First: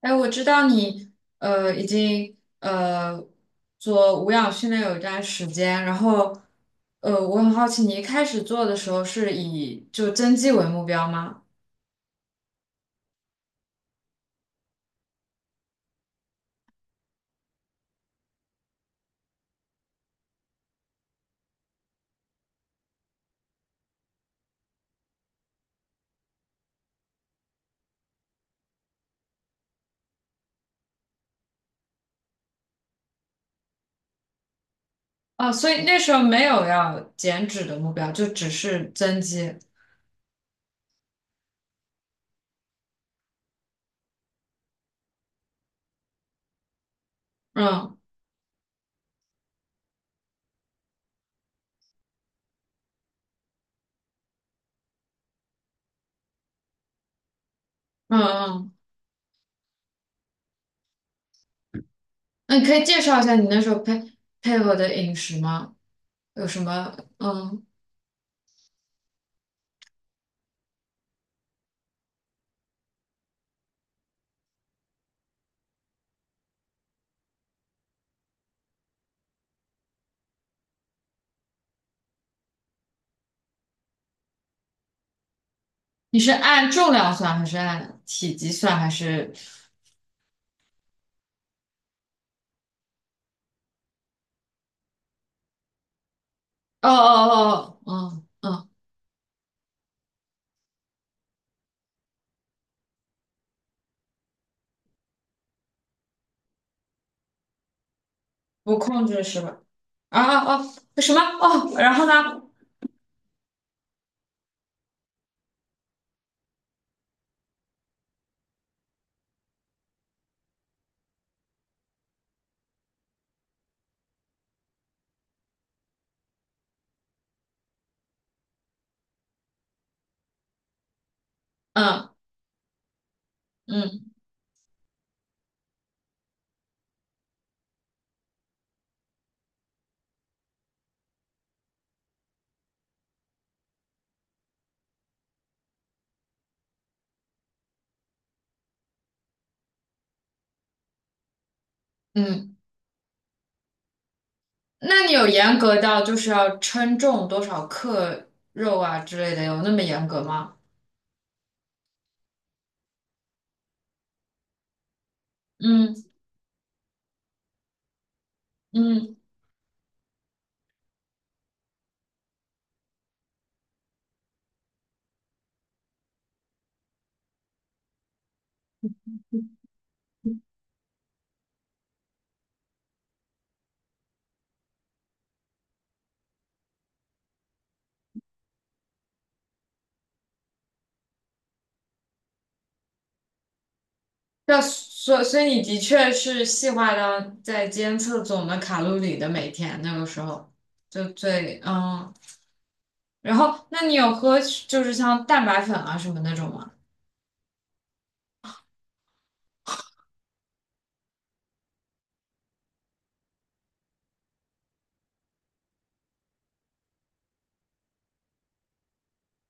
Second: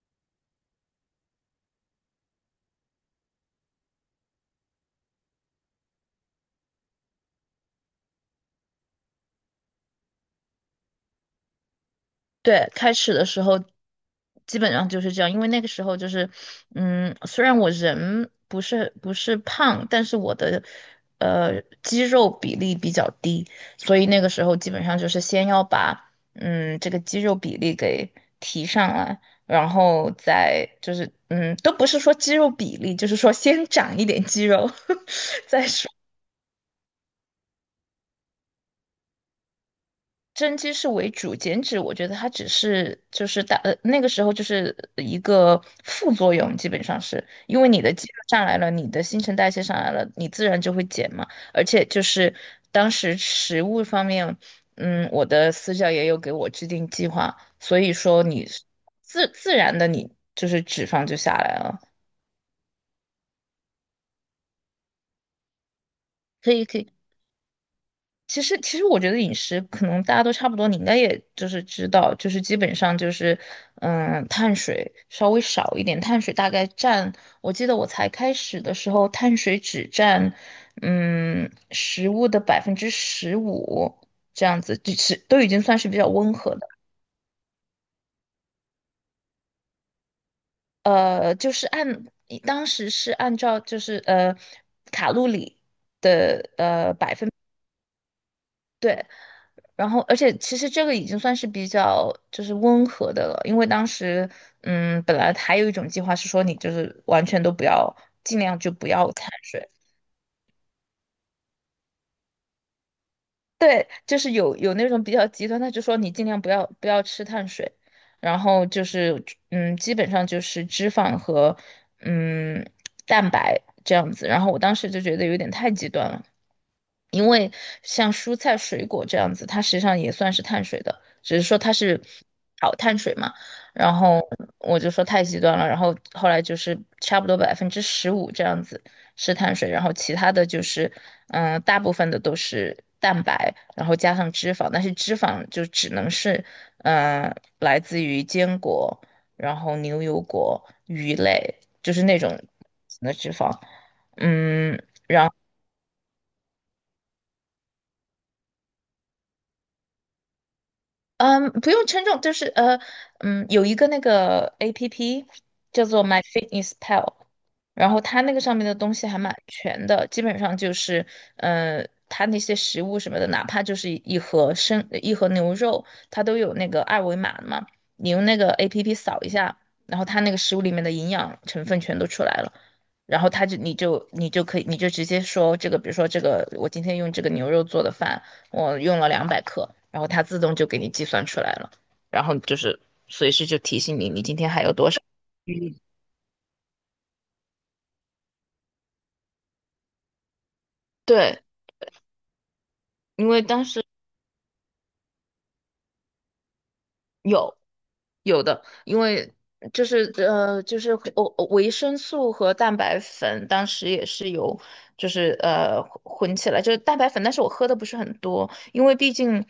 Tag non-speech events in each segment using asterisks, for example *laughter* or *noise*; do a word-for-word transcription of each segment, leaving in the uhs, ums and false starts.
哎，我知道你呃已经呃做无氧训练有一段时间，然后呃我很好奇，你一开始做的时候是以就增肌为目标吗？对，开始的时候基本上就是这样。因为那个时候就是，嗯，虽然我人不是不是胖，但是我的呃肌肉比例比较低，所以那个时候基本上就是先要把嗯这个肌肉比例给提上来。然后再就是嗯都不是说肌肉比例，就是说先长一点肌肉，*laughs* 啊，再所以说。那时候没有要减脂的目标，就只是增肌。增肌是为主，减脂我觉得它只是就是大呃那个时候就是一个副作用，基本上是因为你的嗯肌肉上来了，你的新陈代谢上来了，你自然就会减嘛。而且就是当时食物方面，嗯，我的私教也有给我制定计划，所以嗯说你嗯，自自然的你就是脂肪就下来了。那你可以介绍一下你那时候配配合的饮食吗？有可什以可以。么？嗯，其实，其实我觉得饮食可能大家都差不多，你应该也就是知道，就是基本上就是，嗯，碳水稍微少一点，碳水大概占，我记得我才开始的时候，碳水只占，嗯，食物的百分之十五这样子，就是都已经算是比较你是温和的。按重量算还是按体积算还是？呃，就是按当时是按照就是呃卡路里。哦哦哦，哦嗯嗯，对。然后，而且其实这个已经算是比较就是温和的了，因为当时，嗯，本来还有一种计划是说你就是完全都不要，尽量就不不控要制碳是吧？水。啊哦什么哦，然后呢？对，就是有有那种比较极端，他就说你尽量不要不要吃碳水，然后就是嗯，基本上就是脂肪和嗯蛋白这样子。然后我当时就觉得有点太极端了，因为像蔬菜水果这样子，它实际上也算是碳水的，只是说它是嗯好碳水嘛。然嗯后我就说太极端了，然后后来就是差不多百分之十五这样子。是碳水，然后其他的就是，嗯、大部分的都是蛋白，然后加上脂肪，但是脂肪就只能是，嗯、来自于坚果，然后牛油果、鱼类，就是那种嗯，的脂肪。嗯，那你有严格到就是要称重多少克肉啊之类的，有那么严格吗？嗯，不用称重，就是呃，嗯，有一个那个 A P P 叫嗯做 My Fitness Pal。然后它那个上面的东西嗯，还蛮全的，基本上就是，呃，它那些食物什么的，哪怕就是一盒生一盒牛肉，它都有那个二维码的嘛，你用那个 A P P 扫一下，然后它那个食物里面的营养成分全都出来了。然后它就你就你就可以你就直接说这个，比如说这个我今天用这个牛肉做的饭，我用了两百克，然后它自动就给你计算出来了，然后就是随时就提醒你，你今天那还有多少所所以余你的力。确是细化到在监测总的卡路里的每天那个时候，就对，最嗯，因然为当后时。那你有喝就是像蛋白粉啊什么那种吗？有有的，因为就是呃就是我维生素和蛋白粉当时也是有就是呃混起来，就是蛋白粉，但是我喝的不是很多，因为毕竟。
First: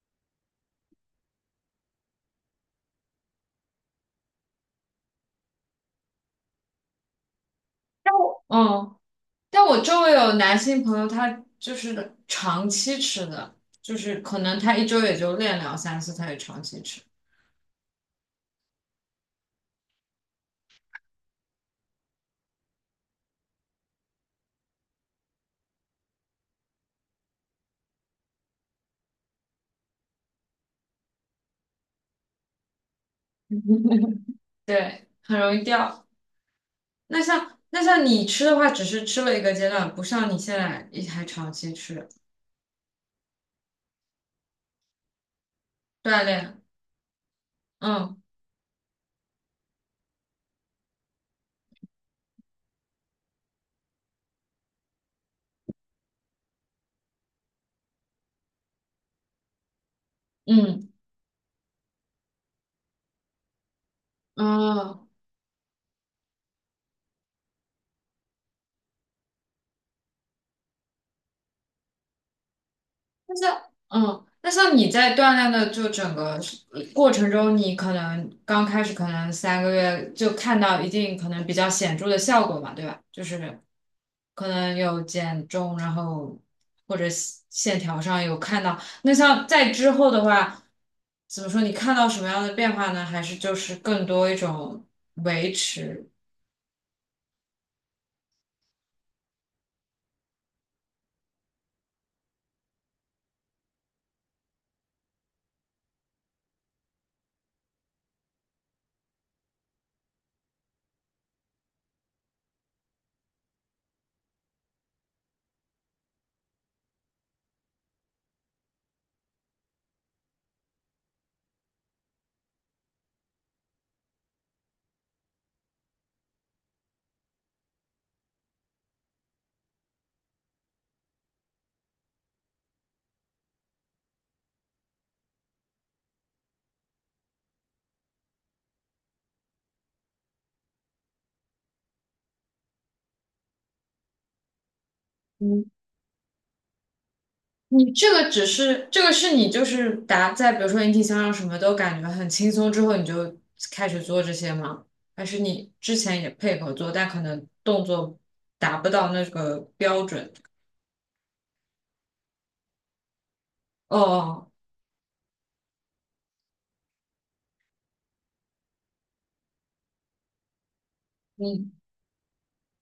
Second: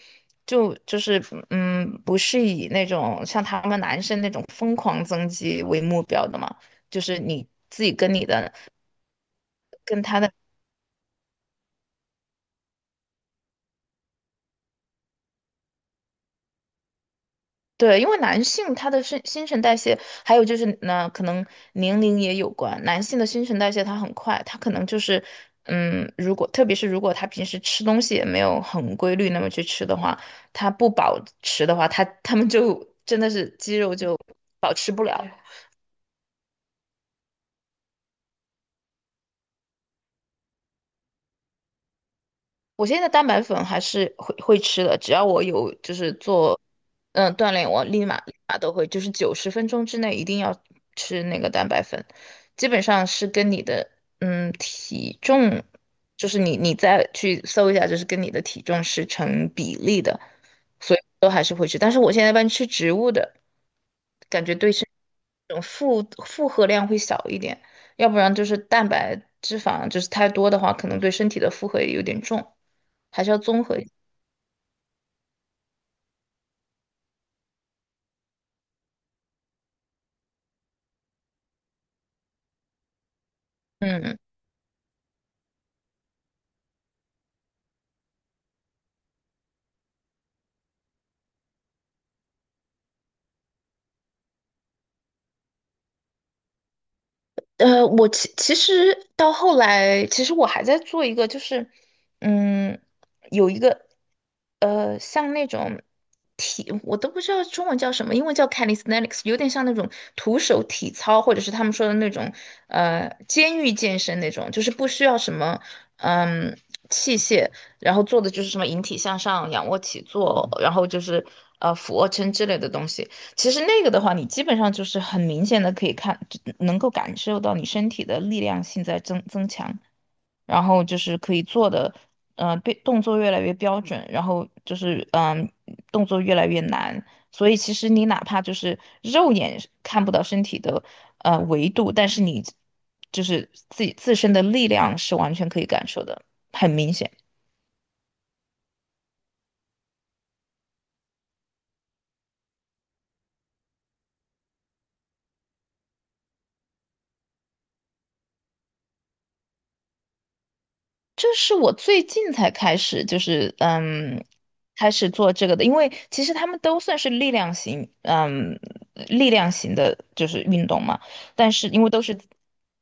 就就是嗯，不是以那种像他们男生那种疯狂增肌为目标的嘛。就是你自己跟你的嗯。但我周跟围他的。有男性朋友，他就是长期吃的，就是可能他一周也就练两三次，他也长期吃，对，因为男性他的新新陈代谢，还有就是呢，可能年龄也有关。男性的新陈代谢他很快，他可能就是嗯，如果特别是如果他平时吃东西也没有很规律，那么去吃的话，他不保持的话，他他们就真的是肌肉就保持不对，了。很容易掉。那像那像你吃的话，只是吃了一个阶段，不像你现在也还长期吃我现在蛋白粉还是会会吃的，只要我有就是锻做炼，嗯锻炼，我立嗯马立马都会，就是九十分钟之内一定要吃那个蛋白粉，基本上是跟你的嗯体重，就是你你再去搜一下，就是跟你的体重是成比例的。嗯所以都还是会吃，但是我现在一般吃植物的，感觉对身嗯，这种负负荷量会小一点，要不然就是蛋白。脂肪就是太多的话，可能对身体的负荷也有点重。还是那要像综合一下。嗯。那像你在锻炼的就整个过程中，你可能刚开始可能三个月就看到一定可能比较显著的效果嘛，对吧？就是嗯，可能有减重，然后或者线线条上有看到。那像在之后的话，怎么说？你看到什么样的变化呢？还是就是更多一种维持？呃，我其其实到后来，其实我还在做一个，就是嗯，有一个呃，像那种体，我都不知道中文叫什么，英文叫 calisthenics，有点像那种徒手体操，或者是他们说的那种呃监狱健身那种，就是不需要什么嗯器械，然后做的就是什么引体向上、仰卧起坐，然后就是呃俯卧撑之类的东西。其实那个的话，你基本上就是很明显的可以看，就能够感受到你身体的力量性在增增强，然后就是可以做的，呃，对，动作越来越标准，然后就是嗯、动作越来越难。所以其实你哪怕就是肉眼是看不到身体的呃维度，但是你就是自己自身的力量是完全可嗯，以感受的，很明显。你这个只是这个是你就是达在比如说引体向上什么都感觉很轻松之后，你就开始做这些吗？还是你之前也配合做，但可能动作达不到那个标准？这是我最近才开始，就是嗯，哦，开始做这个的，因为其实他们都算是力量型。嗯，力量型的就是运动嘛。但是嗯因为都是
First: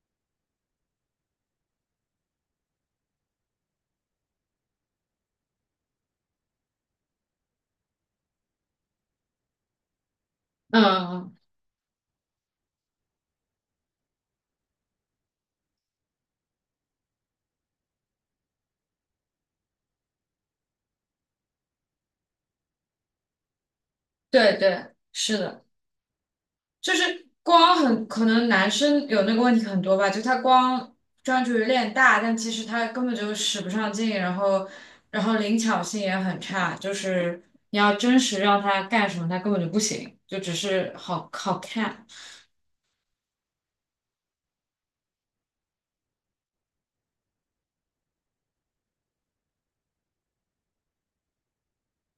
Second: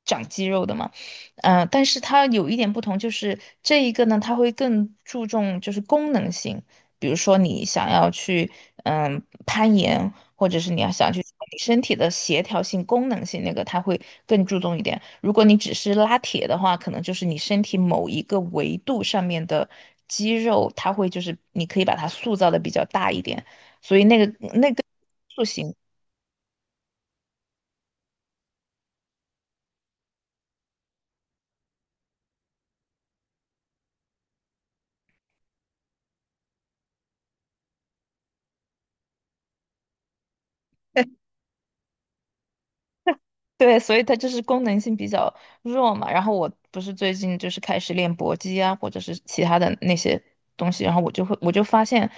长肌肉的嘛。嗯、但是它有一点不同，就是这一个呢，它会更注重就是功能性，比如说你想要去嗯攀岩，或者是你嗯要想去做嗯，你身体的协调性、功能性那个，它会更注重一点。如果你只是拉铁的话，可能就是你身体某一个维度上面的肌肉，它会就是你可以把它塑造的比较大一点，所以那个对那个。对，是塑的。形。就是光很可能男生有那个问题很多吧，就他光专注于练大，但其实他根本就使不上劲，然后然后灵巧性也很差，就是你要真实让他干什么，他根本就不行，就只是好好看。对，所以它就是功能性比较弱嘛。然后我不是最近就是开始练搏击啊，或者是其他的那些东西，然后我就会我就发现，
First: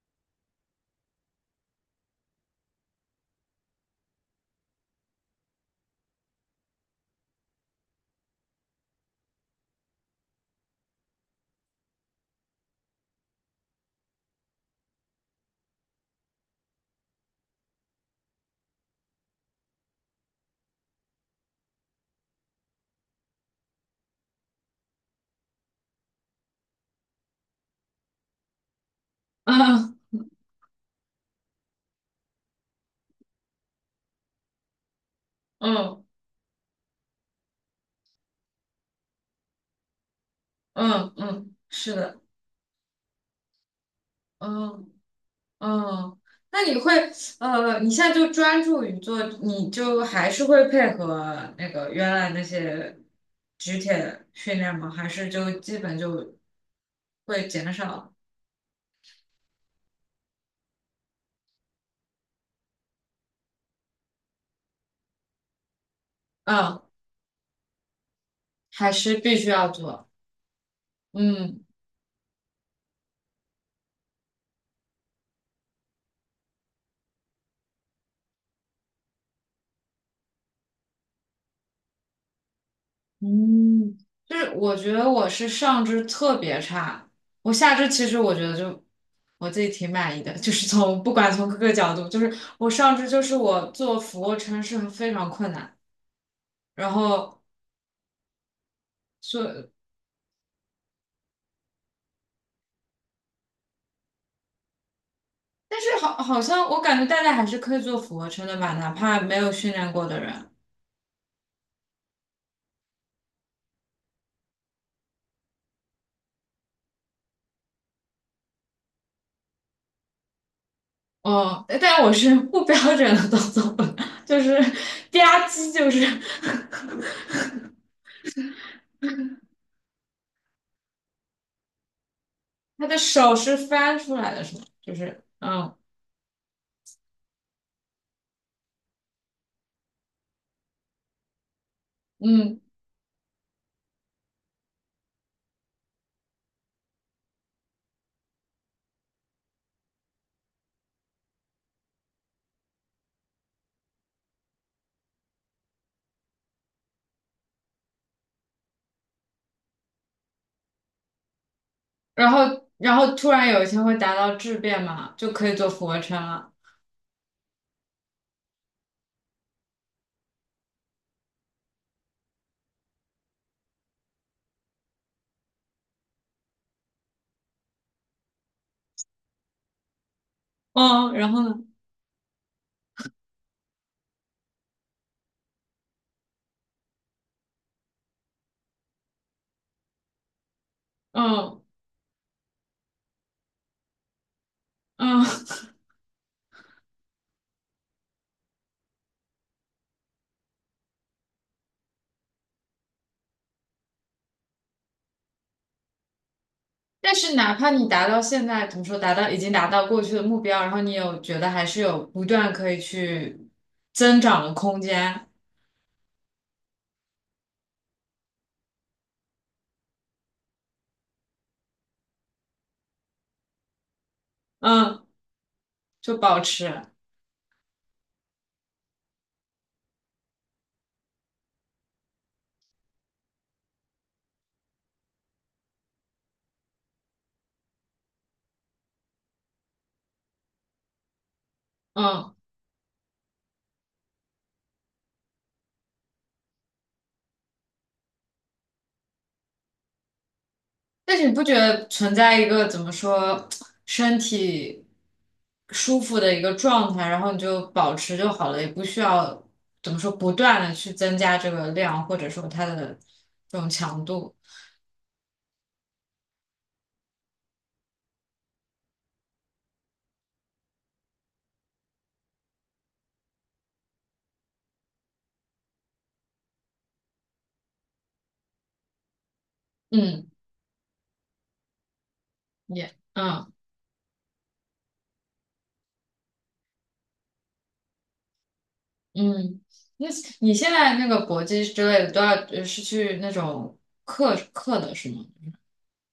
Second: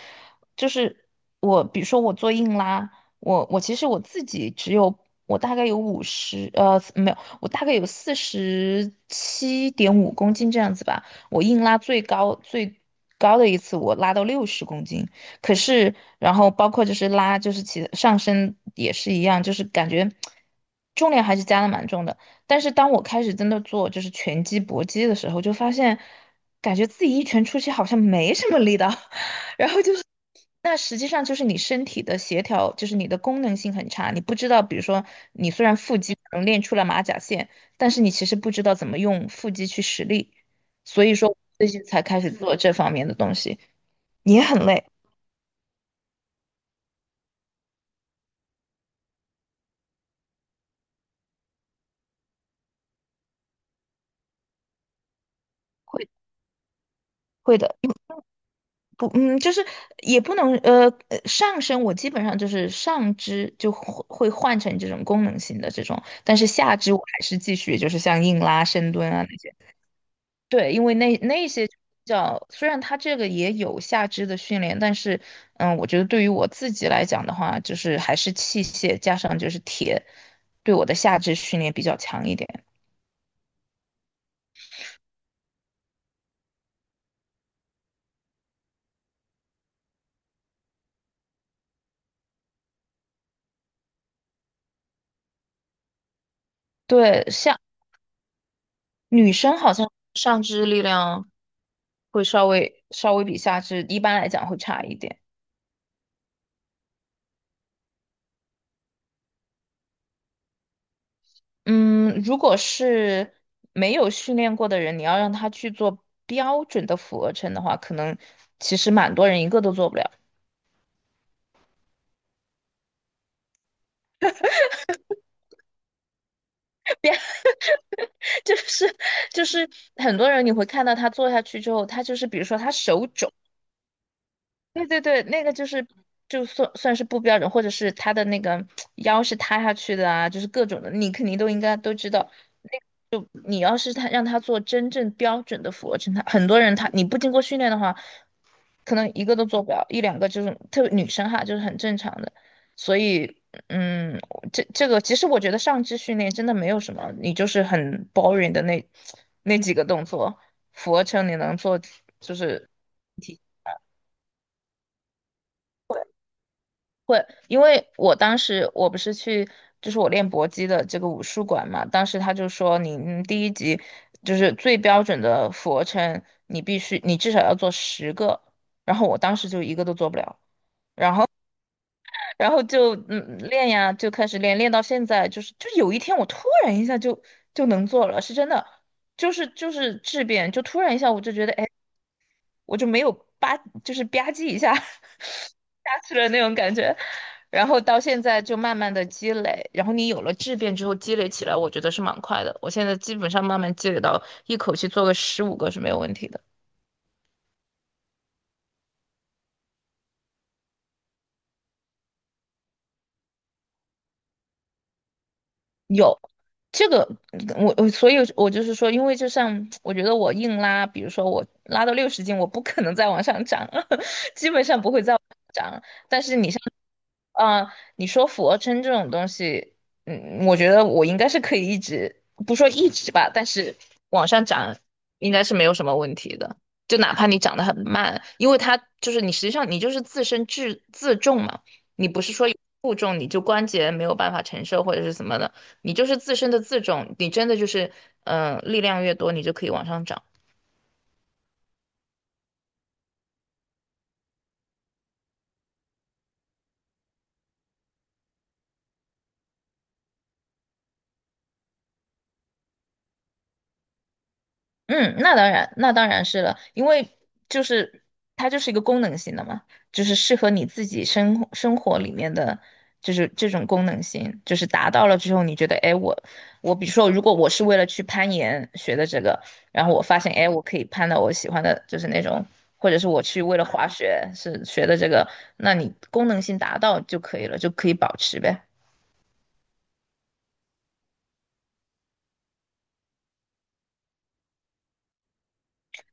就是我比如说我做硬拉，我我其实我自己只有我大概有五十呃没有，我大概有四十七点五公斤这样子吧。我硬拉最高最高的一次我拉到六十公斤。可是，然后包括就是拉，就是其上身也是一样，就是感觉重量还是加的蛮重的。但是当我开始真的做就是拳击、搏击的时候，就发现感觉自己一拳出去好像没什么力道，*laughs* 然后就 *laughs* 是嗯那实际上就是你身体的协调，就是你的功能性很差，你不知道，比如说你虽然腹嗯肌可能练出了马甲线，但是你其实不知道怎么用腹肌去使力，所嗯以说嗯，最近是才的，开始做这方面的东西，也很累。嗯。嗯，那你会呃，你现在就专注于做，你就还是会配合那个原来那些举铁训练吗？还是就基本会就会会减的，少？不，嗯，就是也不能，呃，呃上身我基本上就是上肢就会会换成这种功能性的这种，但是下嗯，肢我还是继续就是像硬拉、还深蹲是啊必那须些。要做。对，因为那那嗯些叫虽然它这个也有下肢的训练，但是，嗯，我觉得对于我自己来讲的话，就是还是器械加上就是铁，对我的下肢训练比较强一点。嗯，就是我觉得我是上肢特别差，我下肢其实我觉得就我自己挺满意的，就是从不管从各个角度，就是我上肢就是我做俯卧撑是非常困难。然对，后像女生所好像上肢力量会稍微稍微比下肢一般来讲会差一点。但是好，好像我感觉大家还是可以做俯卧撑的吧，哪怕没有训练过的人。嗯，如果是没有训练过的人，你要让他去做标准的俯卧撑的话，可能其实蛮多人一个都做不了。哦，但我是不标准的动作，就是 *laughs* 吧唧，就是 *laughs* *laughs* 就是就是很多人你会看到他做下去之后，他就是比如说他他的手肿，手是翻出来的，是吗？对就对对，是那个就嗯是就算算是不标准，或者是他的那个腰是塌下去的啊，就是各种的，你肯定都应该都知道。嗯，你要是他让他做真正标准的俯卧撑，他很多人他你不经过训练的话，可能一个都做不了，一两个就是特别女生哈，就是很正常的。所以，嗯，这这个其实我觉得上肢训练真的没有什么，你就是很 boring 的那那几个动作，俯卧撑你能做然就后是。然后突然有一天会达到质变嘛，就可以做俯卧撑了。会，因为我当时我不是去，就是我练搏击的这个武术馆嘛，当时他就说你嗯第一集就是最标准的俯卧撑，你必须你至少要做十个，然后我当时就一个都做不了，嗯，然后呢？然后就嗯练呀，就开始练，练到现在就是就有一天我突然一下就就能做了，是真的，就是就是质变，就突然一下我就觉得嗯哎我就没有吧，就是吧唧一下 *laughs* 下嗯，去了那种感觉。然后到现在就慢慢的积累，然后你有了质变之后积累起来，我觉得是蛮快的。我现在基本上慢慢积累到一口气做个十五个是没有问题的。但是哪怕你达到现在，怎么说，达到已经达到过去的目标，然后你有觉得还是有不断可以去增长的空间，有这个，我我所以，我就是说，因为就像我觉得我硬拉，比如说我拉到六十斤，我不可能再往上涨，*laughs* 基本上不会嗯，再往上涨就但是保你像。持，嗯，你说俯卧撑这种东西，嗯，我觉得我应该是可以一直，不说一直吧，但是往上涨应该是没有什么问题的。就哪怕你长得很慢，因为它就是你实际上你就是自身自自重嘛，你不是嗯。说有负重你就关节没有办法承受或者是什么的，你就是自身的自重，你真的就是嗯、呃力量越多，你就可以往上涨。但是你不觉得存在一个怎么说，身体舒服的一个状态，然后你就保持就好了，也不需要怎么说不断的去增加这个量，或者说它的这种强度，嗯，那当然，那当然是了，因为就是它就是一个功能性的嘛，就是适合你自己生活生活里面的，就是这种功能性，就是达到了之后，你觉得，哎，我我比如说，如果我是为了去攀岩学的这个，然后我发嗯，现，哎，我可以攀到我喜欢的，就是那种，或也，者是我去嗯。为了滑雪是学的这个，那你功能性达到就可以了，就可以保持呗。嗯，那你现在那个搏击之类的都要呃是去那种课课的是吗？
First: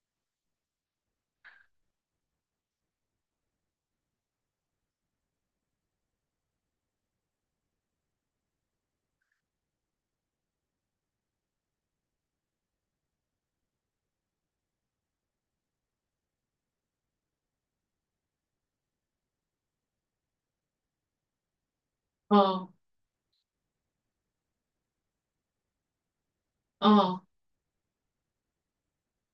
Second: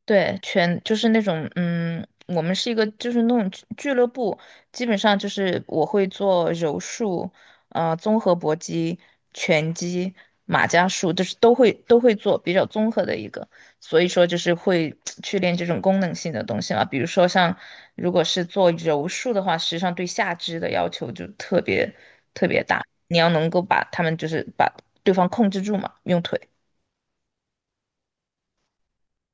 对，全就是那种，嗯，我们是一个就是那种俱俱乐部，基本上就是我会做柔术，呃，综合搏击、拳击、马家术，就是都会都会做，比较综合的一个。所以说就是会去练这种功能性的东西嘛，比如说像如果是做柔术的话，实际上对下肢的要求就特别特别嗯大，你要能够把他们就是把对方控制住嘛，用腿。嗯，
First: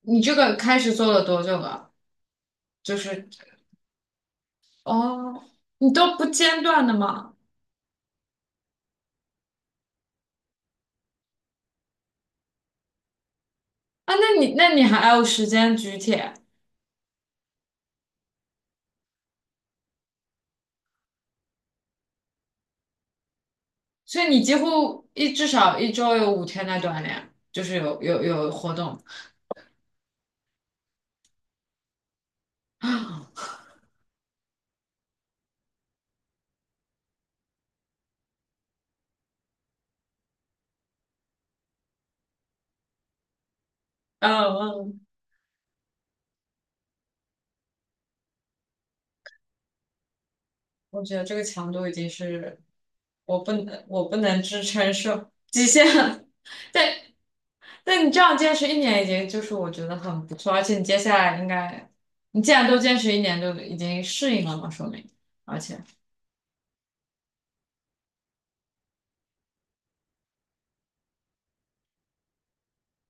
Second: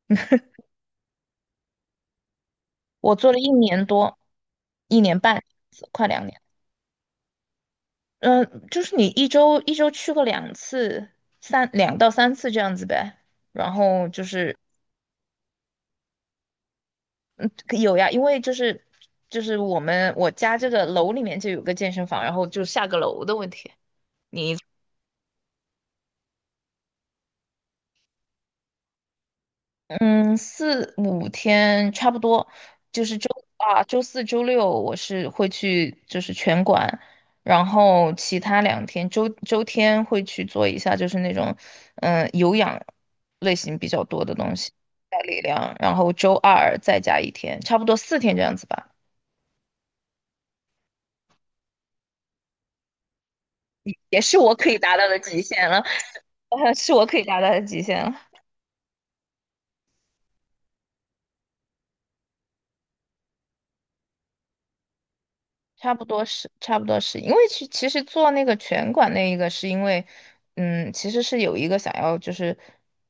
你这个开始做了多久了？就我是做了一年多，一年哦，半，你快都不两年。间断的吗？嗯，就是你一周一周去过两次，三两到三次这样子呗。然后啊，就那你是那你还有时间举铁，有呀，因为就是就是我们我家这个楼里面就有个健身房，然后就下个楼的问题。所以你几你。乎一至少一周有五天在锻炼，就是有有有活动 *laughs*。嗯，四五天差不多，*gasps* 就是嗯周啊，周四周六我是会去就是拳馆，然后其他两天周周天会去做一下就是那种嗯、呃有氧类型比较多的东西，嗯，带力量，然后周二再加一天，差不多四天这样子吧，我觉得这个强度已经是我不能我不也是能我支可以撑达到的受极极限了，限了。*laughs* *laughs* 是对，我可以达到的极对限你了。这样坚持一年已经就是我觉得很不错，而且你接下来应该，你既然都坚持一年，就已经适应了嘛，说明，而且，差不多是，差不多是，因为其其实做那个拳馆那一个，是因为，嗯，其实是有一个想要就是，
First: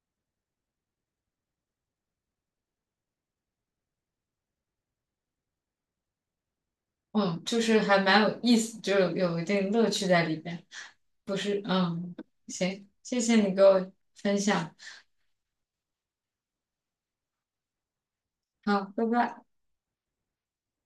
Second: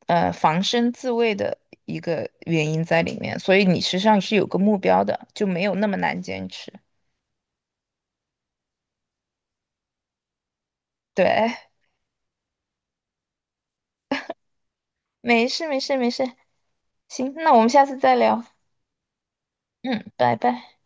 呃，防身自卫的一个原因在里面，所以你实际上是有个目标的，就没有那么难坚持。嗯，就是还蛮有意思，就有有一定乐趣在里边，对，不是，哎嗯，行，谢谢你给我分享，没事没事没事，行，那我们下次再聊，好，拜拜。嗯，拜拜。